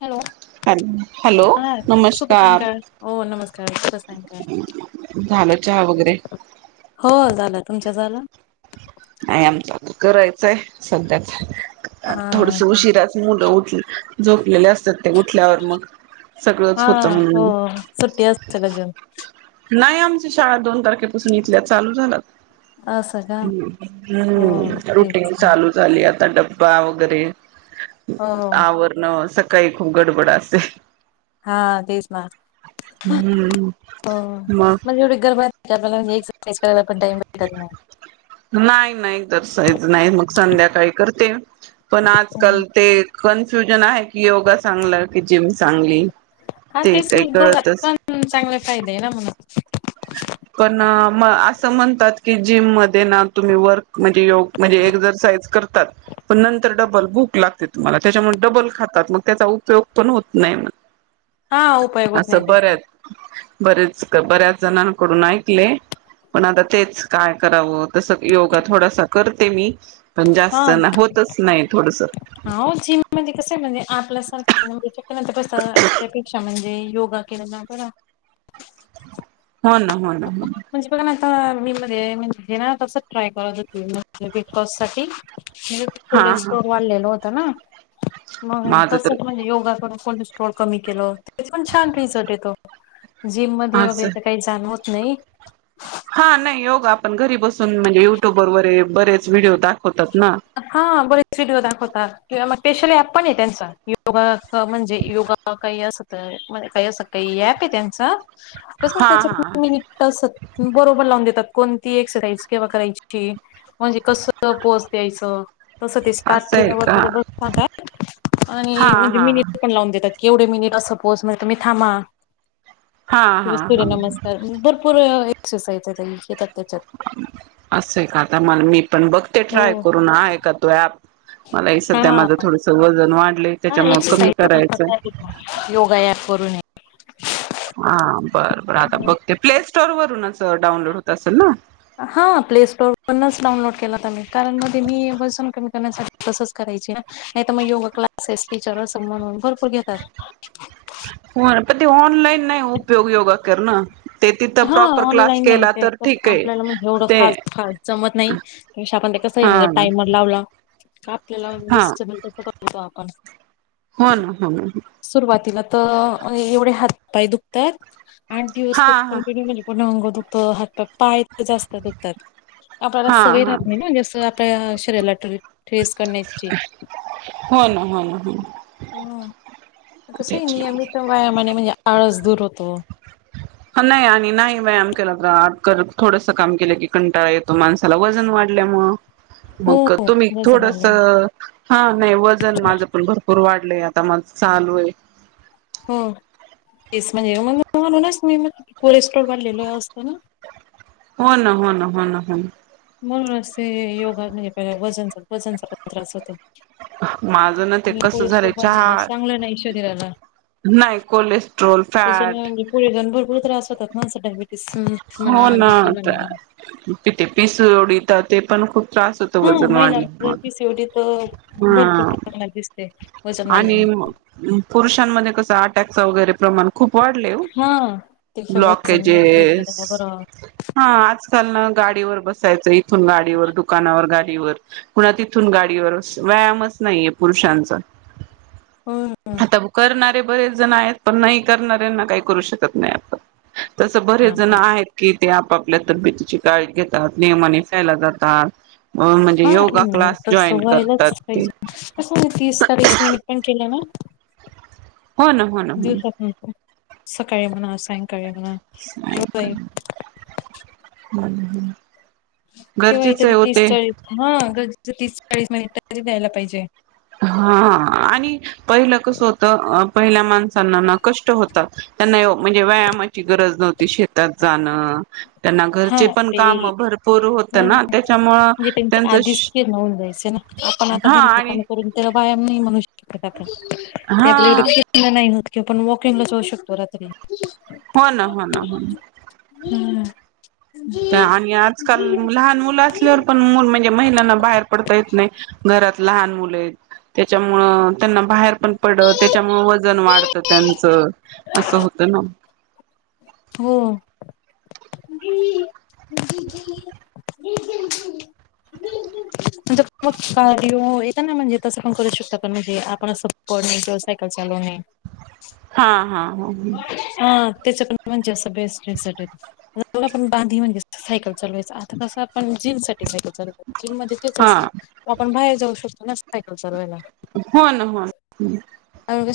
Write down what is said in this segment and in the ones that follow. Hello hello hello हा सुभ नमस्कार सायंकाळ ओ नमस्कार, शुभ झालं चहा वगैरे सायंकाळ हो झालं तुमचा झालं? नाही. आमचा करायचाय सध्याचं हा थोडसं ते उशिराचं मुलं उठली. झोपलेले अस ते ऊठल्यावर मग सगळंच हा होत हो म्हणून सुट्टी असेल अजून. नाही, आमची शाळा दोन तारखेपासून इथल्या चालू झाल्यात. असं का? हं हो हम्म, तेच रुटीन ना चालू झाली आत डब्बा वगैरे हो आवरणं सक काळी खूप गडबड असते हं. हा, तेच ना. हम्म हो. मग माझी एवढे गरब आत्या मला म्हणले यायचं टेस्ट करायला पण टाइम भेटत नाही. नाही, नाही जर सायचं नाही मग संध्याकाळी करते. पण नाही. आजकाल ते कन्फ्युजन आहे की, योगा चांगला की जिम चांगली? हा ते तेच काही म्हण, दोघात कळतच पण चांगला फायदा आहे ना म्हणून. पण म असं म्हणतात की, जिम मध्ये ना तुम्ही वर्क म्हणजे योग म्हणजे एक्सरसाइज करतात पण नंतर डबल भुक लागते तुम्हाला, त्याच्यामुळे डबल खातात मग त्याचा उपयोग पण होत नाही. हा उपयोग होत नाही असं त्याचा. बऱ्याच बरेच, बऱ्याच जणा कडून ऐकलयं, पण आता तेच काय करावं? तस योगा थोडासा करते मी. पण जास्त ना होतच नाही थोड हा ओ जीम म्हणजे कसय म्हणजे आपल्यासारखांना, तेच्यानंतर कसं अ त्यापेक्षा म्हणजे योगा केला ना जरा हो ना हो ना हो. मी मध्ये म्हणजे ना तस ट्राय करत होते म्हणजे ब्रेकफास्ट साठी हा हा. नव्हतं ना? मग, माझं तर तसच म्हणजे योगा करून- कोलेस्ट्रोल कमी केलं. तरीपण छान रिझल्ट येतो. जिम मध्ये वगैरे असं तर काही जाण होत - नाही? हा, नाही योगा आपण घरी बसून- पण म्हणजे युट्यूबर वरे- बरेच व्हिडिओ होता. हा. बरेच व्हिडिओ दाखवतात. किंवा मग स्पेशल ऍप पण आहे त्यांचा. योगा म्हणजे योगा काही असं तर काही असं काही ऍप आहे त्यांचा- कसं हा त्याच हा कुठं मिन असत, बरोबर लावून देतात. कोणती एक्सरसाईज केव्हा करायची? म्हणजे कस पोज द्यायचं. तसं ते स्टार्ट असं आहे केल्या का बरोबर सांगातात आणि हा म्हणजे हा मीनीट पण लावून देतात. एवढे मिनिट अस पोजमध्ये तुम्ही थांबा. हा किंवा हा हा सूर्यनमस्कार, भरपूर अ - एक्सरसाइजचा टाईम घेतात. असंए का? आता मला मी- पण बघते ट्राय हो करून आहे का तो ऍप? मला ही हा सध्या माझं थोडस वजन वाढ- हा. एक्सरसाईजचे पण प्रकार आहेत ना, योगा ॲप वरून हे. [inaudible] हा बरं बरं आता बघते, प्ले स्टोर वरूनच डाऊनलोड होत असेल ना? हा प्ले स्टोअरवरूनच डाउनलोड केलाता मी. कारण मध्ये मी, वजन कमी करण्यासाठी- तसच करायची ना? नाही तर मग योगा क्लासेस टीचर असेल म्हणून पण भर - होऊ द्या तर- हो ना पण ते, ऑनलाईन नाही उपयोग योगा करण - हा. ऑनलाईन नाही. ते ठीक कसंय आहे आपल्याला म्हणजे एवढं ते फास्ट फास्ट जमत नाही. त्यापेक्षा ते कस आहे? आपण हा म्हणजे टायमर लावला का आपल्याला हा दिसत तस करतो आपण. हो ना हो ना. सुरुवातीला त-एवढे हातपाय दुखतायेत. आठ दिवस हा तर हा कोण [unintelligible] म्हणे पूर्ण अंग दुख - हो हात पाय. पाय एकत जास्त दुखतात. आपल्याला हा सवय हा राहत नाही ना. जस आपल्या शरीराला टेस करण्याची हो ना हो ना हो ना हं कसयं त्याच्या नियमित वाया [unintelligible] आळस दूर होतो. हा नाही आणि नाही व्यायाम केला तर आ थोडस काम केलं की कंटाळा येतो माणसाला वजन वाढल्यामुळ, हो मग तुम्ही वजन थोडस वाढलं. -हा नाही वजन माझ पण भरपूर वाढलंय, आता मग चालू आहे. हो तेच म्हणजे मग म्हणूनच मी [inaudible] कोल् स्टोरवरलेलो असतो ना? हो ना हो ना हो ना हो ना म्हणून असते योगा [inaudible] म्हणजे पहि वजनचा वजनचा पण त्रास होतो माझं ना ते आणि कसं कोलेस्ट्रॉल झालंय वाढलेलं चांगलं नाही शरीराला. चहा--नाही कोलेस्ट्रॉल त्याच्याने फॅट म्हणजे [inaudible] त्रास होतात [inaudible] [inaudible] म्हणा बीपी म्हणा पिस उडित ते पण खूप त्रास होतो हा वजन महिला वाढलं कि पीसीओडी तर मला भरपूर हं प्रमाणात दिसते वजन आणि वाढल्याने. म पुरुषांमधे कसं अटॅकचा वगैरे [unintelligible] प्रमाण खूप वाढलयं हा त्याच्या वजन नियंत्रित ओ--ब्लॉकेजेस केलं बरं. हा आजकाल ना गाडीवर बसायचं इथून गाडीवर दुकानात [unintelligible] गाडीवर पुन्हा तिथून गाडीवर व्यायामच नाहीये पुरुषांचा. हम्म आता [unintelligible] करणार ते बरेच जण आहेत पण नाही करणाऱ्यांना काही करू शकत नाही आपण तस हा जण आहेत की ते [unintelligible] आपल्या तब्बेतीची [inaudible] घेतात नियमाने [unintelligible] जातात अ म्हणजे हा योगा म्हणजे क्लास तस जॉईन व्हायलाच करतात ते पाहिजे ना हो ना हो ना हो ना. दिवसातून सकाळी म्हणा [unintelligible] साय [inaudible] हम्म केव्हा [unintelligible] तीस चाळीस [inaudible] हा चाळीस मिनिट द्यायला पाहिजे. हा आणि पहिलं कस होत पहिल्या माणसांना कष्ट होतात, त्यांना म्हणजे व्यायामाची गरज नव्हती, शेतात जाणं, त्यांना हा घरचे पण ते काम भरपूर होत हो ना त्याच्यामुळं म्हणजे त्यांच्या त्यांचं, आधीच फिरणं होऊन हा आणि बायम नाही मनष टा ते हा आपल्या एवढं कष्ण नाही होत कि पण वॉकिंग ला जाऊ शकतो रात्री हो ना हो ना हो ना आणि आजकाल लहान मुलं असल्यावर पण मुल म्हणजे महिलाना बाहेर पडता येत नाही घरात लहान मुले आहेत त्याच्यामुळ त्यांना बाहेर पण पडत त्याच्यामुळे वजन वाढतं त्यांचं असं होतं ना हो म कार्य येत ना म्हणजे तसं पण करू शकता पण म्हणजे आपण असं पणे किंवा सायकल चालवणे हा हा हो त्याच पण म्हणजे असं बेस्ट रिझल्ट आहेत आपण आता बांधी नाही म्हणजे सायकल चालवायचं आता तसं आपण जिम जिम मध्ये ते असत हा आपण बाहेर जाऊ शकतो नसत सायकल चालवायला हो ना हो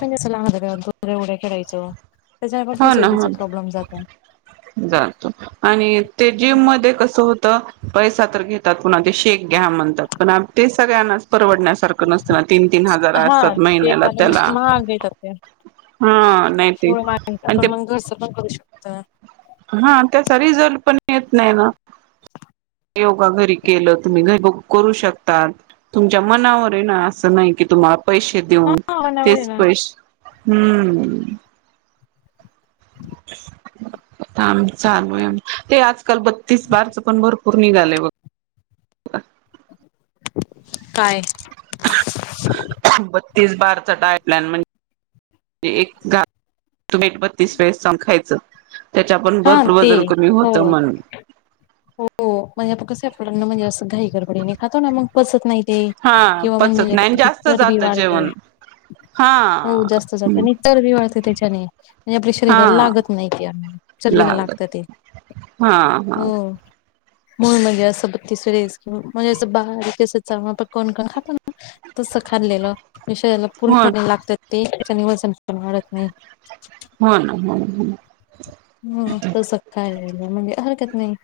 कस आहे येवढं खेळायचो त्याच्याने पण हो ना हो पीसीओडीचा प्रॉब्लेम जातो. ना जातो आणि ते जिम मध्ये कसं होत पैसा तर घेतात पुन्हा ते शेक घ्या म्हणतात पण ते सगळ्यांनाच परवडण्यास ार नसत तीन तीन हजार हा असतात ते महिन्याला कारण त्याला महाग येतात ते. ह नाही ते आणि आप ते मग कसपन करू शकत हा त्याचा रिझल्ट पण येत नाही ना योगा घरी केलं तुम्ही घर करू शकता तुमच्या मनावर ना असं नाही की तुम पैसे हा देऊन वन आवर आहे तेच ना पैसे हम्म म चालू आहे ते आजकाल बत्तीस बारच पण भरपूर निघाले बघ काय तीस बारचा टायप्लॅन म्हणजे एक घ तुम्ही बत्तीस वेळेस चांगले चावून खायचं. त्याच्या पण हा भरपूर ते वजन कमी हो. होतं म्हण हो म्हणजे आपण कस आपलांना म्हणजे असं घाई गडबडी ने खातो ना मग पचत नाही. हा पचत नाही आणि जास्त चरबी जातं वाढते जेवण हो हा. जास्त आणि चरबी वाढते त्याच्याने म्हणजे आपल्या हा शरीराला लागत नाही क चरबीला लागत ते हा हा हो. म्हणून म्हणजअसं बत्तीसर वेळा म्हणजे असं बारीक चावून खाल्लेलं पण कोण कोण खातो ना तसं खाल्लेलं. विषयला हो पूर्ण करावं लागतात ते त्यांनी वजन पण वाढत नाही. होणा हो हो. हम्म तसखाय म्हणजे, हरकत नाही.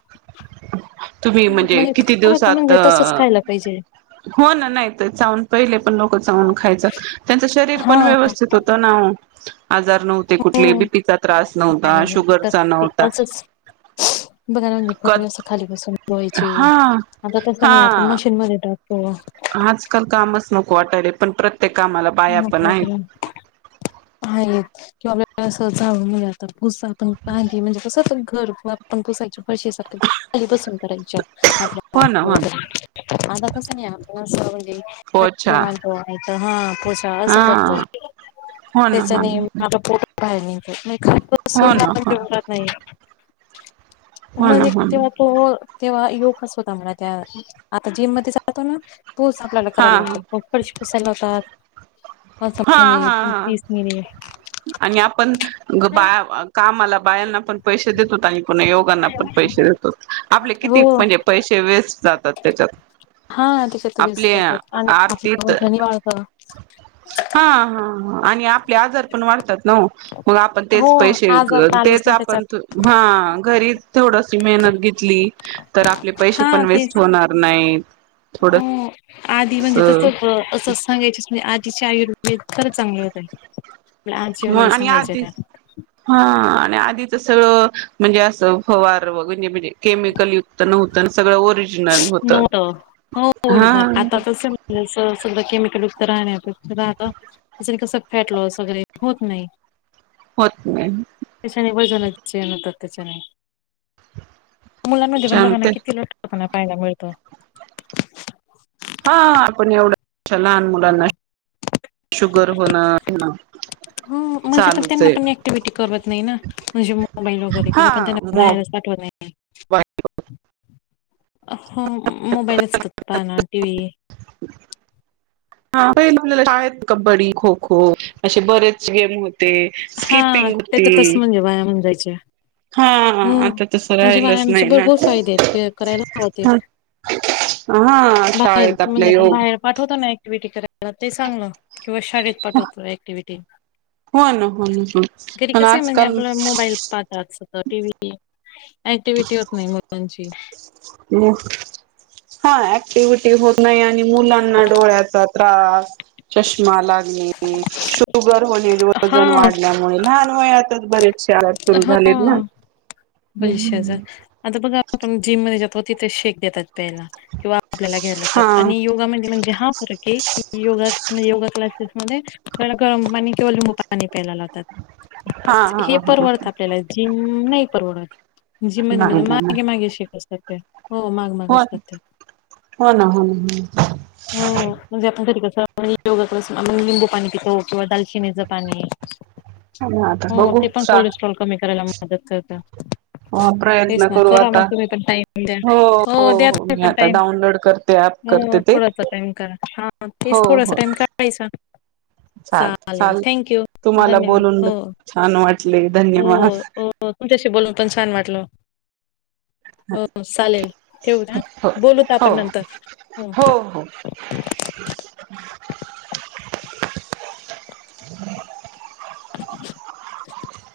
तुम्ही म्हणजे किती खरं तर दिवसात, म्हणजे तसंच खायला पाहिजे हो ना नाहीत चावून पहिले पण लोक चाऊून खायच त्यांचं शरीर हा पण व्यवस्थित होतं ना ओ. [inaudible] आजार नव्हते हो कुठले बीपीचा त्रास नव्हता, नाही तर शुगरचा ते नव्हता असंच बघा ना, म्हणजे क कपडे असं खाली बसून धुवायचे. हा आतातसं हा नाही आपण मशीनमध्ये टाक हा केव्हा आजकाल कामच नको वाटायला पण प्रत्य ते कामाला बाया नको पण आहेत. वाटलं आहेत, किंवा आपण जाळून म्हणजे आता पुसायची, आपण खाली म्हणजे कसच घर आपण पुसायच फरशी खाली बसून करायच्या. हो ना हो ना [unintelligible] आता तस नाही आप पोछा जावई [unintelligible] तर हा पूजा असं हा करतो. हो ना हो त्याच्याने ना आता पोटात [unintelligible] खाली हो बसून ना आपण हो ना जेवत नाही. हो ना म्हणजे हो ना तेव्हा तो तेव्हा योगस होता म्हणा त्या, आता जिम मध्ये जातो ना पूस आपल्याला हा करायला लावतात, फारशी पुसायला लावतात. ब हा हा हा हा समजशी आणि आपण बा कामाला बायांना पण पैसे देतोत ताई पण लोकांना पण पैसे देतो. आपले हो किती म्हणजे पैसे वेस्ट जातात. तेच्यात. हा त्याच्यात वीस टाकायचं आणि आरतीत [unintelligible] वाळत. हा हा ह. आणि आपले आजार पण वाढतात ना ओ. मग आपण तेच हो पैसे आजार तर आलीच तेच ना आपण त्याच्यात हा घरी थोडशी मेहनत घेतली. तर आपले पैसे हा पण वेस्ट तेच होणार नाहीत. हो थोडं. आधी म्हणजे कसं होत असंच सांगायचच नाही आधी शाय वेट खरंच चांगले होते. आजी वगैरे मग आणि सांगायचे त्या आधीच हा आधीच सगळं म्हणजे अस फवारणी होते. केमिकल मुक्त नव्हत हो, हा आता तर म्हणज सगळं केमिकल राहत राहण त्याच्या कस फॅटलाॅस वगैरे होत नाही हो मग तन त तेचन [unintelligible] मुलांमध्ये पण छान बघा ना ते किती लट्ट आता पाहायला मिळतो हा आपण एवढं अ लहान मुलांना शुगर होणं ह म्हणजे पण चालूच त्यांना आहे पण ऍक्टिव्हटी करवत नाही ना म्हणजे मोबाईल वगैरे हा किंवा पण त्यांना मग बाहेरच अ हो मोबाईलच बघतात ना टिव्ही आहेत कबड्डी खो खो असे बरेच गेम होते. ते हा स्किपिंग त्याच्यातच होती. म्हणजे व्यायाम होऊन जायचे हा हो आता तस म्हणजे राहिलच व्यायामचे नाही ना भरपूर फायदे आहेत करायला हवा ते हा शाळेत आपल्या योग टीव्ही करायला ते चांगलं किंवा शाळेत पाठवतो ऍक्टीव्हिटी ते हो ना हो ना हो पण म्हणजे आजकाल आपला ऍक्टिव्हीटी होत नाही मुलांची हा ऍक्टिव्हीटी होत नाही. आणि मुलांना डोळ्यात चष्मा लागणे. शुगर होईल. हा वजन वाढल्यामुळे लहान वयात बरेच शाळा सुरू झालेत ना, बरेचशे हम्म अ बघा आपण जिम त्याच्या पोती ते शेक देतात प्यायला किंवा आपल्याला घ्यायला लावतात हा आणि योगामध्ये म्हणजे हा फरक आहे की योगा योगा क्लास ऑफिस मध्ये गरम पाणी केिंवा लिंबू पाणी प्यायला लावतात. हा हे हा हा परवडत आपल्याला जीम नाही परवडत जीम मध्ये माझ्या नाही नाही नाही मागे मागे शिक असतात. [inaudible] माग हो असतात ते हो ना हो ना हो ना हो म्हणजे आपण कधी योगा क्लास ला लिंबू पाणी पितो किंवा दालचिनीचं पाणी ना आता हो बघू ते पण कोलेस्ट्रॉल कमी करायला म मदत करता. हा प्रयत्न करू आता टाइम द्या हो द्या हो तुम्ही मी पण आता टाइम डाउनलोड करते. ऍप हो करते. ते थोडासा टाइम काढा हा हो तेच थोडासा हो टाइम कढयचा चाल चालेल चाल थँक यू तुम्हाला धन्यवाद बोलून हो. छान वाटले हो धन्यवाद हो तुमच्याशी बोलून पण छान वाट टल. हो चालेल ठेवु ना हो बोलूत आपण हो नंतर हो [inaudible] [inaudible]